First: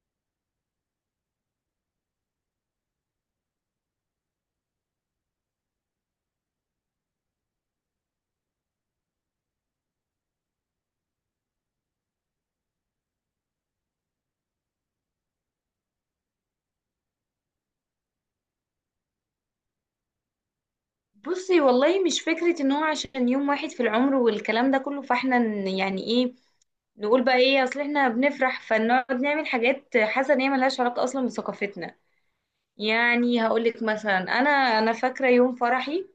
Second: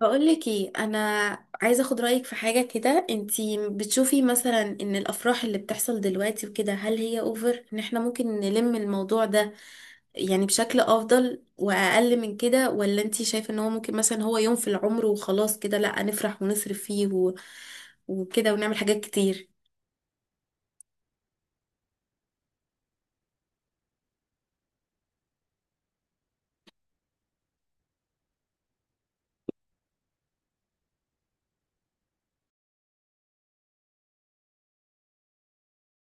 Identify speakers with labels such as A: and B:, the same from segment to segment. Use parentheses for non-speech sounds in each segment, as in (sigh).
A: بقولك ايه؟ انا عايزه اخد رايك في حاجه كده. انتي بتشوفي مثلا ان الافراح اللي بتحصل دلوقتي وكده، هل هي اوفر ان احنا ممكن نلم الموضوع ده يعني بشكل افضل واقل من كده، ولا انتي شايفه ان هو ممكن مثلا هو يوم في العمر وخلاص كده لا نفرح ونصرف فيه وكده ونعمل حاجات كتير؟
B: بصي، والله مش فكرة ان هو عشان يوم واحد في العمر والكلام ده كله. فاحنا يعني ايه نقول بقى ايه، اصل احنا بنفرح فنقعد نعمل حاجات حاسة ان هي ملهاش علاقة اصلا بثقافتنا. يعني هقولك مثلا انا فاكرة يوم فرحي،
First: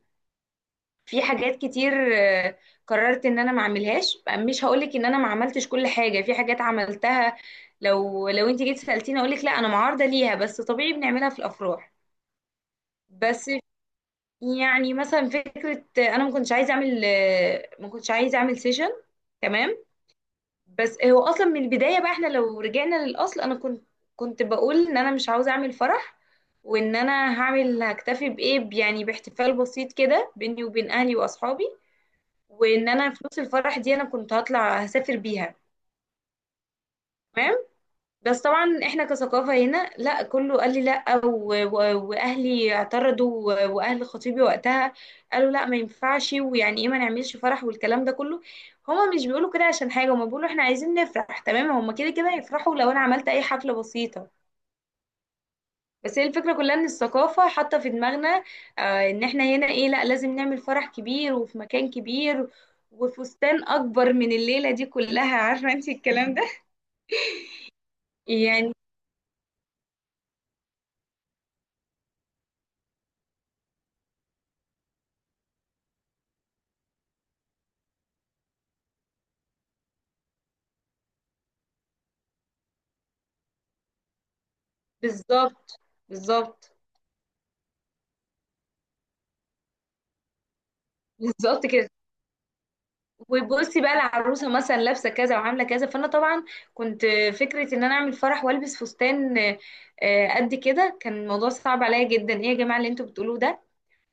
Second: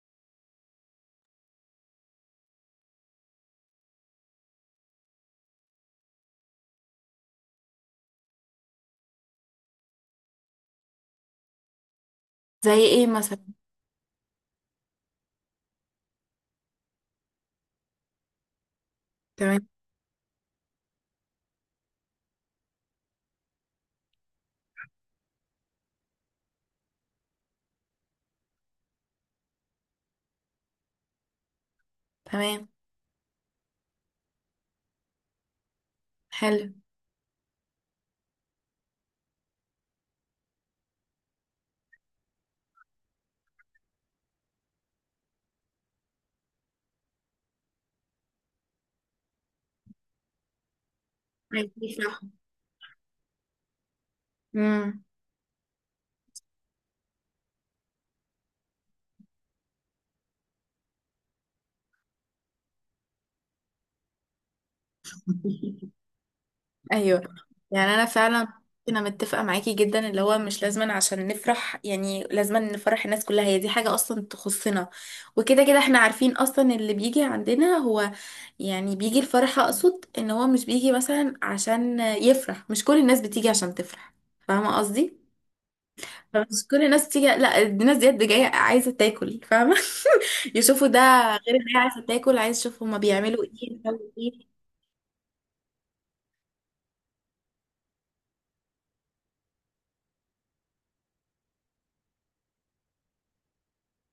B: في حاجات كتير قررت ان انا ما اعملهاش. مش هقولك ان انا ما عملتش كل حاجة، في حاجات عملتها. لو انت جيت سألتيني اقولك لا، انا معارضة ليها، بس طبيعي بنعملها في الافراح.
A: زي ايه مثلا؟
B: بس يعني مثلا فكرة أنا ما كنتش عايزة أعمل، ما كنتش عايزة أعمل سيشن.
A: تمام،
B: تمام. بس هو أصلا من البداية بقى، إحنا لو رجعنا للأصل أنا كنت بقول إن أنا مش عاوزة أعمل فرح، وإن أنا هعمل هكتفي بإيه، يعني باحتفال بسيط كده بيني وبين أهلي وأصحابي.
A: تمام.
B: وإن أنا فلوس الفرح دي أنا كنت هطلع هسافر بيها.
A: حلو.
B: تمام. بس طبعا احنا كثقافة هنا لا، كله قال لي لا واهلي اعترضوا واهل خطيبي وقتها قالوا لا ما ينفعش، ويعني ايه ما نعملش فرح والكلام ده كله. هما مش بيقولوا كده عشان حاجة، هما بيقولوا احنا عايزين نفرح. تمام،
A: عايزين
B: هما كده
A: يفرحوا.
B: كده هيفرحوا لو انا عملت اي حفلة بسيطة.
A: امم.
B: بس هي الفكرة كلها ان الثقافة حاطة في دماغنا. آه، ان احنا هنا ايه، لا لازم نعمل فرح كبير وفي مكان كبير وفستان اكبر من الليلة دي كلها، عارفة انت الكلام ده.
A: ايوه. يعني انا
B: (laughs)
A: فعلا
B: يعني
A: انا متفقه معاكي جدا، اللي هو مش لازما عشان نفرح يعني لازما نفرح الناس كلها. هي دي حاجه اصلا تخصنا، وكده كده احنا عارفين اصلا اللي بيجي عندنا هو يعني بيجي الفرح، اقصد ان هو مش بيجي مثلا عشان يفرح، مش كل الناس بتيجي عشان تفرح. فاهمه قصدي؟
B: بالظبط.
A: فمش
B: بالظبط.
A: كل الناس بتيجي، لا الناس ديت دي جايه عايزه تاكل، فاهمه؟ (laughs) يشوفوا ده. غير ان
B: بالظبط
A: هي
B: كده.
A: عايزه تاكل، عايز يشوفوا هما بيعملوا ايه،
B: وبصي بقى
A: بيسووا
B: العروسه
A: ايه.
B: مثلا لابسه كذا وعامله كذا، فانا طبعا كنت فكره ان انا اعمل فرح والبس فستان قد كده. كان الموضوع صعب عليا جدا، ايه يا جماعه اللي انتوا بتقولوه ده.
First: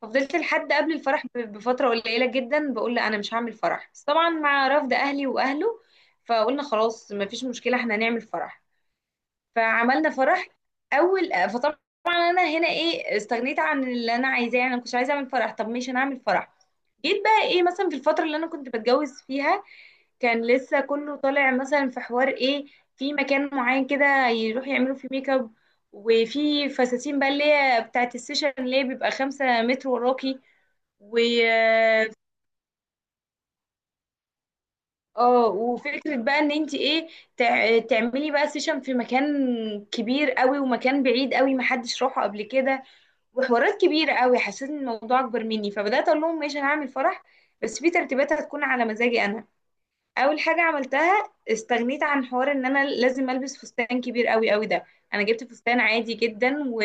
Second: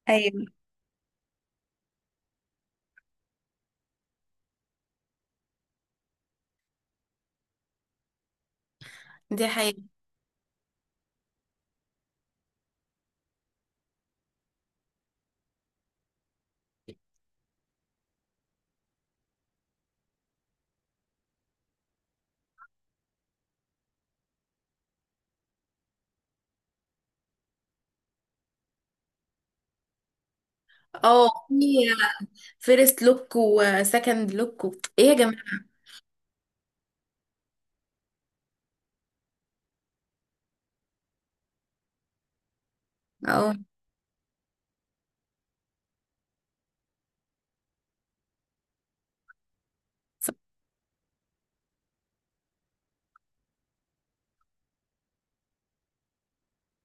B: ففضلت
A: ايوه.
B: لحد قبل الفرح بفتره قليله جدا بقول لا انا مش هعمل فرح، بس طبعا مع رفض اهلي واهله فقلنا خلاص ما فيش مشكله، احنا هنعمل فرح.
A: دي حقيقة.
B: فعملنا فرح. اول فطبعا انا هنا ايه، استغنيت عن اللي انا عايزاه. يعني انا مش عايزه اعمل فرح، طب مش هنعمل فرح. جيت بقى ايه مثلا، في الفترة اللي انا كنت بتجوز فيها كان لسه كله طالع مثلا في حوار ايه، في مكان معين كده يروح يعملوا فيه ميك اب. وفي فساتين بقى اللي هي بتاعت السيشن، اللي هي بيبقى 5 متر وراكي. و
A: اه، في فيرست لوك وسكند لوك ايه يا
B: اه
A: جماعة.
B: وفكرة بقى ان انت ايه، تعملي بقى سيشن في مكان كبير قوي ومكان بعيد قوي محدش راحه قبل كده،
A: اه.
B: وحوارات كبيرة قوي. حسيت ان الموضوع اكبر مني، فبدأت اقول لهم ماشي انا هعمل فرح، بس في ترتيبات هتكون على مزاجي انا. اول حاجه عملتها استغنيت عن حوار ان انا لازم البس فستان كبير قوي قوي ده. انا جبت فستان عادي جدا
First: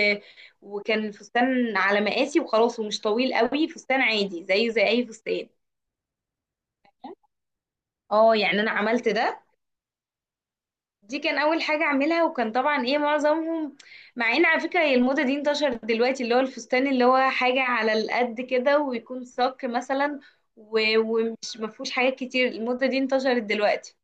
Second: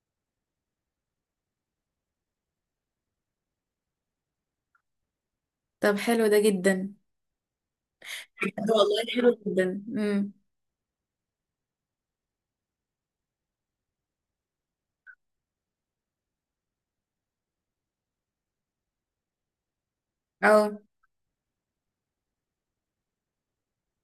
B: وكان الفستان على مقاسي وخلاص، ومش طويل قوي، فستان عادي زيه زي اي فستان.
A: طب حلو ده جدا.
B: اه،
A: بجد
B: يعني انا
A: والله
B: عملت
A: حلو
B: ده.
A: جدا. امم.
B: دي كان اول حاجه اعملها، وكان طبعا ايه معظمهم. مع ان على فكره هي الموضه دي انتشرت دلوقتي، اللي هو الفستان اللي هو حاجه على القد كده ويكون صك مثلا
A: اه.
B: ومش مفهوش حاجات كتير. الموضه دي انتشرت دلوقتي،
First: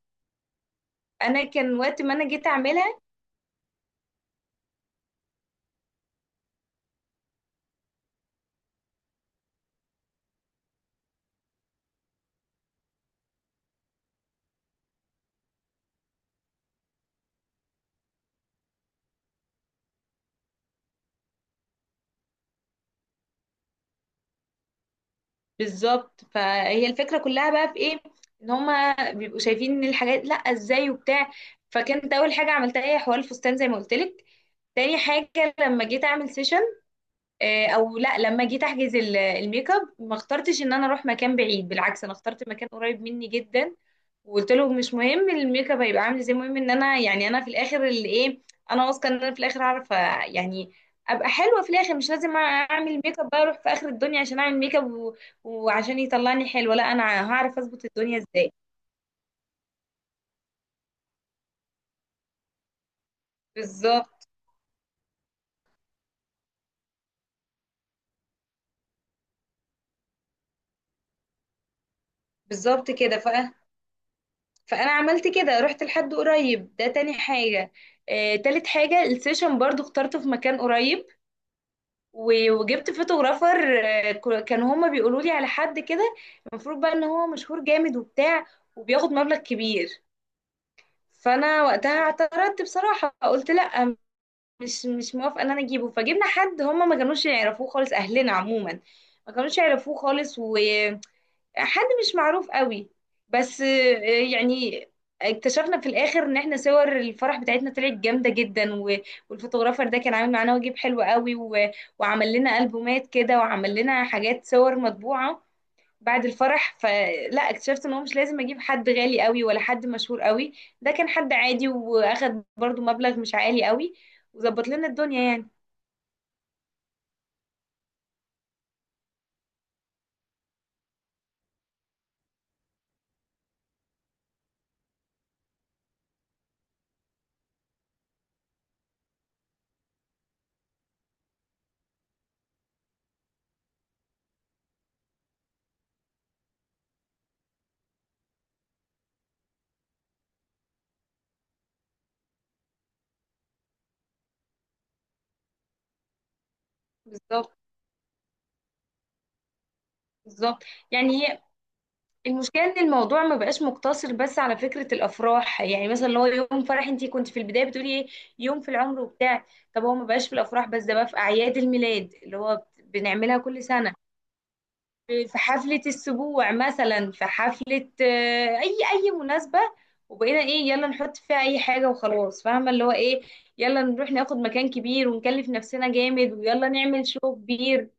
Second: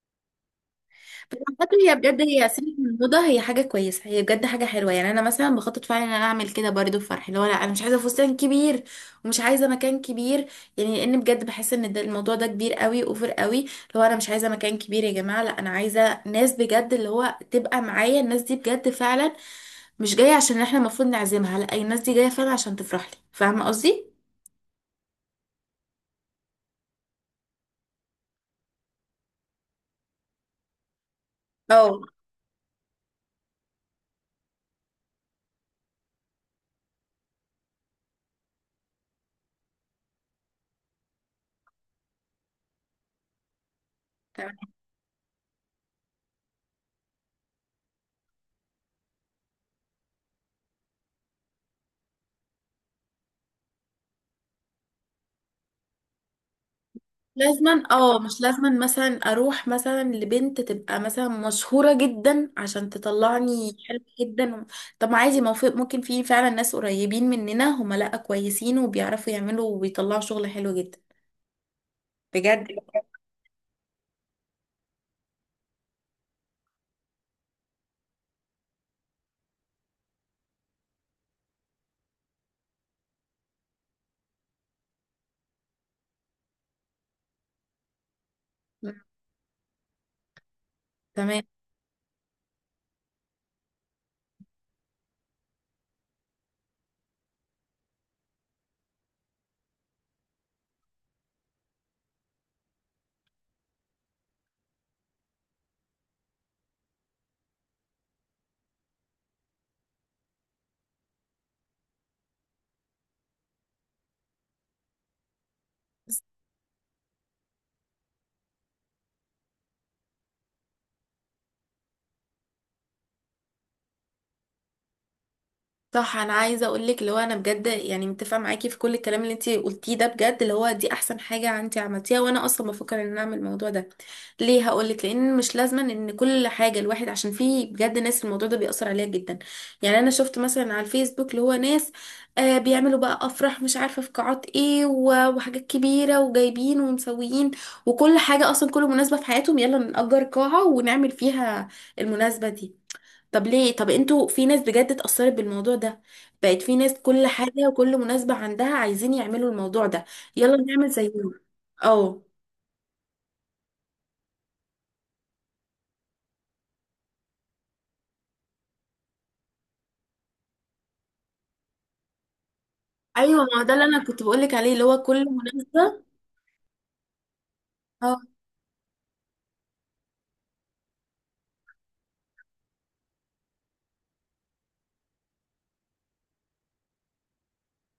A: بس
B: انا
A: عامة
B: كان
A: هي
B: وقت ما
A: بجد
B: انا جيت
A: هي سنة من
B: اعملها.
A: الموضة، هي حاجة كويسة، هي بجد حاجة حلوة. يعني انا مثلا بخطط فعلا ان انا اعمل كده برضه في فرحي، اللي هو لا انا مش عايزة فستان كبير ومش عايزة مكان كبير. يعني لان بجد بحس ان ده الموضوع ده كبير قوي، اوفر قوي. اللي هو انا مش عايزة مكان كبير يا جماعة، لا انا عايزة ناس بجد، اللي هو تبقى معايا الناس دي بجد فعلا، مش جاية عشان احنا المفروض نعزمها، لا الناس دي جاية فعلا عشان تفرح لي. فاهمة قصدي؟
B: بالظبط. فهي الفكرة كلها بقى في ايه، ان هما بيبقوا شايفين ان الحاجات لا ازاي وبتاع.
A: اه.
B: فكانت اول حاجة عملتها هي حوار الفستان زي ما قلت لك. تاني حاجة لما جيت اعمل سيشن، او لا، لما جيت احجز الميك اب ما اخترتش ان انا اروح مكان بعيد، بالعكس انا اخترت مكان قريب مني جدا. وقلت
A: تمام.
B: له مش مهم الميك اب هيبقى عامل ازاي، المهم ان انا يعني انا في الاخر اللي ايه، انا واثقه ان انا في الاخر هعرف، يعني ابقى حلوه في الاخر. مش لازم اعمل ميك اب بقى اروح في اخر الدنيا عشان اعمل ميك اب وعشان يطلعني حلوه، لا انا هعرف
A: لازما،
B: اظبط الدنيا
A: اه مش
B: ازاي.
A: لازما مثلا اروح مثلا لبنت تبقى مثلا مشهورة جدا عشان تطلعني حلوة
B: بالظبط.
A: جدا. طب ما عادي، ما هو ممكن في فعلا ناس قريبين مننا هما لا كويسين، وبيعرفوا يعملوا وبيطلعوا شغل حلو جدا، بجد.
B: بالظبط كده. فانا عملت كده رحت لحد قريب، ده تاني حاجه. تالت حاجه السيشن برضو اخترته في مكان قريب. وجبت فوتوغرافر. كانوا هما بيقولوا لي على حد كده المفروض بقى ان هو مشهور جامد وبتاع وبياخد مبلغ كبير.
A: تمام.
B: فانا وقتها اعترضت بصراحة قلت لا، مش موافقة ان انا اجيبه. فجبنا حد هما ما كانوش يعرفوه خالص، اهلنا عموما ما كانوش يعرفوه خالص، و حد مش معروف قوي. بس يعني اكتشفنا في الاخر ان احنا صور الفرح بتاعتنا طلعت جامده جدا، والفوتوغرافر ده كان عامل معانا واجب حلو قوي، وعمل لنا البومات كده وعمل لنا حاجات صور مطبوعه بعد الفرح. فلا اكتشفت ان هو مش لازم اجيب حد غالي قوي ولا حد مشهور قوي. ده كان حد عادي واخد برضو مبلغ مش عالي قوي وظبط لنا الدنيا يعني.
A: صح. انا عايزه اقول لك اللي هو انا بجد يعني متفقه معاكي في كل الكلام اللي انت قلتيه ده بجد، اللي هو دي احسن حاجه انت عملتيها، وانا اصلا بفكر ان أنا اعمل الموضوع ده. ليه؟ هقول لك. لان مش لازما ان كل حاجه الواحد، عشان في بجد ناس الموضوع ده بيأثر عليها جدا. يعني انا شفت مثلا على الفيسبوك اللي هو ناس بيعملوا بقى افراح، مش عارفه في قاعات ايه وحاجات كبيره وجايبين ومسويين، وكل حاجه اصلا، كل مناسبه في حياتهم يلا نأجر قاعه ونعمل فيها المناسبه دي. طب ليه؟ طب انتوا في ناس بجد اتأثرت بالموضوع ده، بقت في ناس كل
B: بالظبط.
A: حاجة وكل مناسبة عندها عايزين يعملوا الموضوع ده. يلا
B: بالظبط.
A: نعمل زيهم.
B: يعني
A: اه.
B: المشكلة ان الموضوع ما بقاش مقتصر بس على فكرة الافراح، يعني مثلا اللي هو يوم فرح انتي كنت في البداية بتقولي ايه، يوم في العمر وبتاع. طب هو ما بقاش في الافراح بس، ده بقى في اعياد الميلاد اللي هو بنعملها
A: ايوه، ما هو
B: كل
A: ده اللي
B: سنة.
A: انا كنت بقولك عليه، اللي هو كل
B: في حفلة
A: مناسبة.
B: السبوع مثلا، في حفلة،
A: اه.
B: اي مناسبة. وبقينا ايه، يلا نحط فيها اي حاجة وخلاص، فاهمة اللي هو ايه، يلا نروح ناخد مكان كبير ونكلف نفسنا جامد ويلا نعمل شو كبير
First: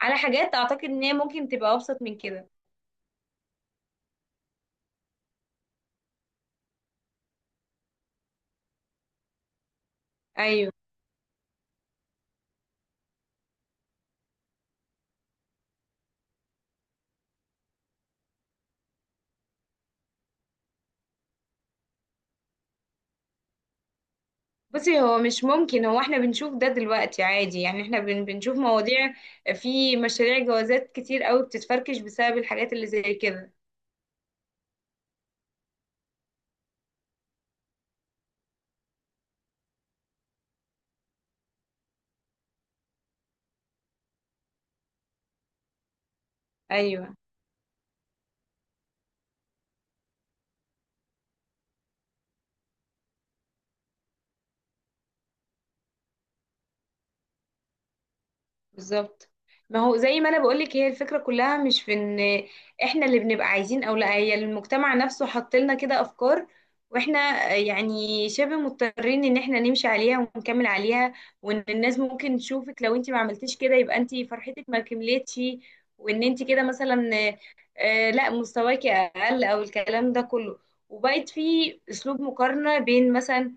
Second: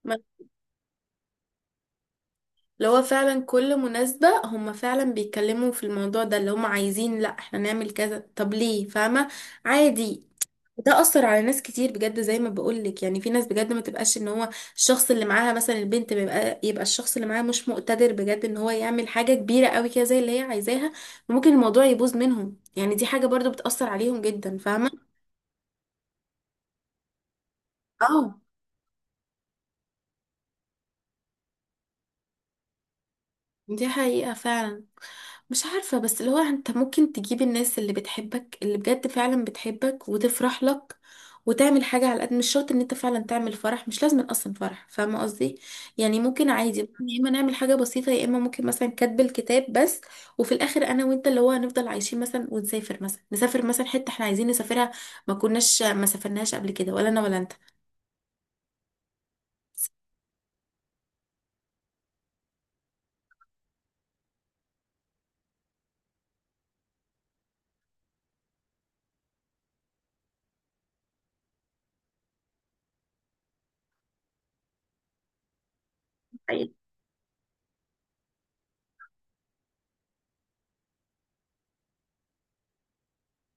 B: على
A: ما-
B: حاجات اعتقد ان هي ممكن تبقى ابسط من كده.
A: اللي هو فعلا كل مناسبة هم فعلا بيتكلموا في الموضوع ده، اللي هم عايزين لا احنا نعمل كذا. طب ليه؟ فاهمة؟ عادي.
B: ايوه.
A: ده اثر على ناس كتير بجد، زي ما بقولك يعني في ناس بجد ما تبقاش ان هو الشخص اللي معاها مثلا البنت، يبقى الشخص اللي معاها مش مقتدر بجد ان هو يعمل حاجة كبيرة قوي كده زي اللي هي عايزاها، وممكن الموضوع يبوظ منهم. يعني دي حاجة برضو بتأثر عليهم جدا، فاهمة؟
B: بصي هو مش ممكن، هو احنا بنشوف ده دلوقتي عادي. يعني احنا
A: اه.
B: بنشوف مواضيع، في مشاريع جوازات كتير قوي بتتفركش بسبب الحاجات اللي زي كده.
A: دي حقيقة فعلا. مش عارفة، بس اللي هو انت ممكن تجيب الناس اللي بتحبك، اللي بجد فعلا بتحبك وتفرح لك، وتعمل حاجة على قد، مش شرط ان انت فعلا تعمل فرح، مش لازم اصلا فرح، فاهمة قصدي؟ يعني ممكن عادي، ممكن
B: ايوه.
A: يا اما نعمل حاجة بسيطة، يا اما ممكن مثلا كاتب الكتاب بس، وفي الاخر انا وانت اللي هو هنفضل عايشين مثلا، ونسافر مثلا، نسافر مثلا حتة احنا عايزين نسافرها، ما كناش، ما سافرناش قبل كده ولا انا ولا انت.
B: بالظبط. ما
A: صح.
B: هو زي ما انا بقولك هي الفكرة كلها مش في ان احنا اللي بنبقى عايزين او لا، هي المجتمع نفسه حط لنا كده افكار، واحنا يعني شبه مضطرين ان احنا نمشي عليها ونكمل عليها. وان الناس ممكن تشوفك لو انت ما عملتيش كده يبقى انت فرحتك ما كملتش، وان انت كده
A: أيوة.
B: مثلا لا مستواكي اقل او الكلام ده كله. وبقت في اسلوب مقارنة بين مثلا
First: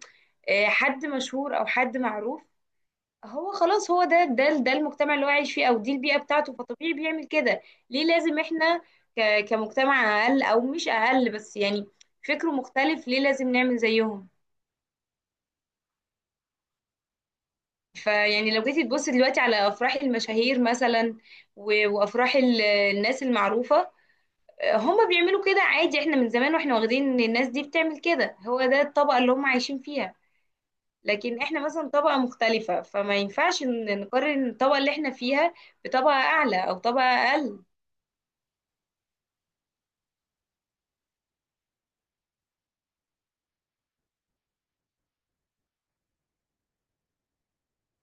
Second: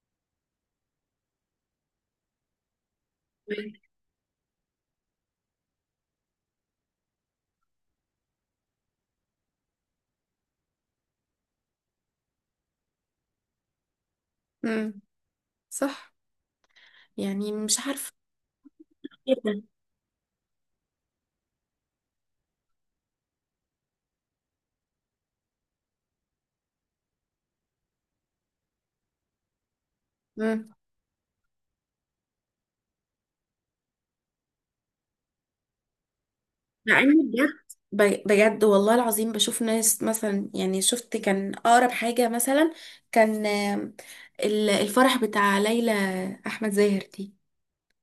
B: حد مشهور او حد معروف. هو خلاص، هو ده المجتمع اللي هو عايش فيه او دي البيئه بتاعته، فطبيعي بيعمل كده. ليه لازم احنا كمجتمع اقل، او مش اقل بس، يعني فكره مختلف، ليه لازم نعمل زيهم.
A: امم. صح. يعني مش عارفة.
B: فيعني لو جيتي تبصي دلوقتي
A: جدا.
B: على افراح المشاهير مثلا، وافراح الناس المعروفه، هم بيعملوا كده عادي. احنا من زمان واحنا واخدين ان الناس دي بتعمل كده، هو ده الطبقه اللي هم عايشين فيها. لكن احنا مثلا طبقه مختلفه، فما ينفعش نقارن الطبقه اللي احنا فيها بطبقه اعلى او
A: مع
B: طبقه
A: اني بجد
B: اقل.
A: بجد والله العظيم بشوف ناس مثلا. يعني شفت كان اقرب حاجة مثلا كان الفرح بتاع ليلى احمد زاهر دي.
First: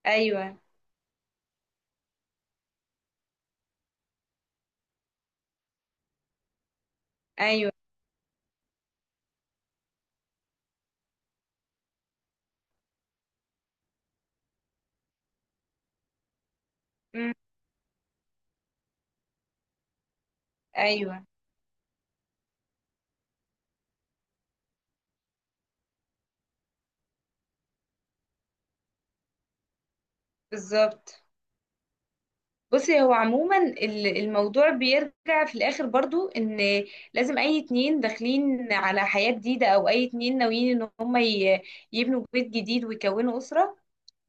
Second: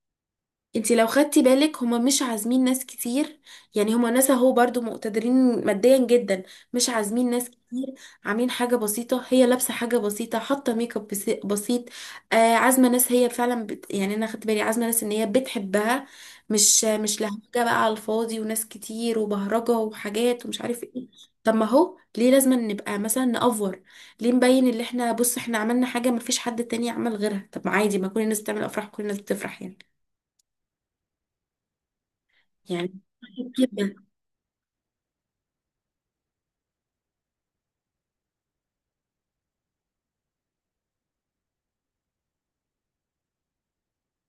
B: ايوه.
A: انتي لو خدتي بالك هما مش عازمين ناس كتير، يعني هما ناس اهو برضو مقتدرين ماديا جدا، مش عازمين ناس
B: ايوه.
A: كتير، عاملين حاجة بسيطة، هي لابسة حاجة بسيطة، حاطة ميك اب بسيط. آه عازمة ناس هي فعلا يعني انا خدت بالي عازمة ناس ان هي بتحبها، مش مش لهجة
B: امم.
A: بقى على الفاضي، وناس كتير وبهرجة وحاجات ومش عارف ايه.
B: ايوه.
A: طب ما هو ليه لازم نبقى مثلا نأفور؟ ليه نبين اللي احنا، بص احنا عملنا حاجة مفيش حد تاني عمل غيرها؟ طب ما عادي، ما كل الناس بتعمل افراح، كل الناس بتفرح يعني.
B: بالظبط.
A: يعني.
B: بصي هو عموما
A: جدا.
B: الموضوع بيرجع في الاخر برضو ان لازم اي اتنين داخلين على حياة جديدة، او اي اتنين ناويين ان هم يبنوا بيت جديد ويكونوا اسرة،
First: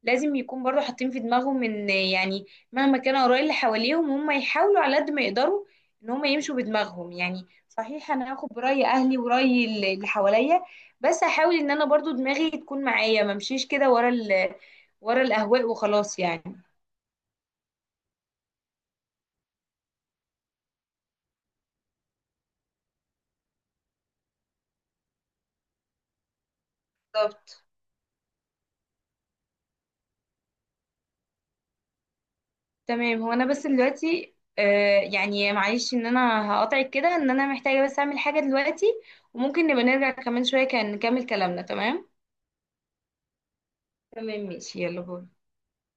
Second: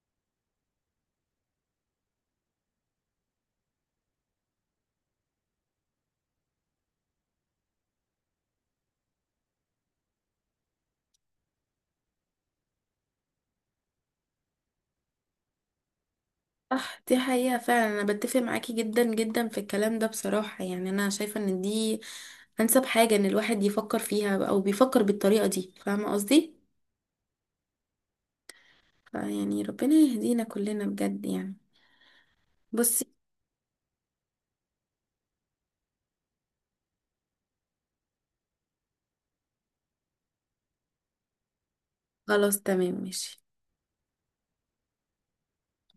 B: لازم يكون برضو حاطين في دماغهم ان يعني مهما كان اراء اللي حواليهم هم يحاولوا على قد ما يقدروا ان هم يمشوا بدماغهم. يعني صحيح انا هاخد براي اهلي وراي اللي حواليا، بس هحاول ان انا برضو دماغي تكون معايا ما امشيش كده ورا ورا الاهواء وخلاص يعني.
A: صح. دي حقيقة فعلا. أنا بتفق معاكي جدا جدا في الكلام ده بصراحة، يعني أنا شايفة إن دي أنسب حاجة إن الواحد يفكر فيها أو بيفكر بالطريقة دي، فاهمة قصدي؟
B: بالظبط.
A: يعني ربنا يهدينا كلنا بجد يعني. بصي.
B: تمام. هو انا بس دلوقتي يعني معلش ان انا هقاطعك كده، ان انا محتاجه بس اعمل حاجه دلوقتي، وممكن نبقى نرجع كمان شويه كان نكمل كلامنا. تمام.
A: خلاص تمام ماشي.
B: تمام ماشي، يلا باي.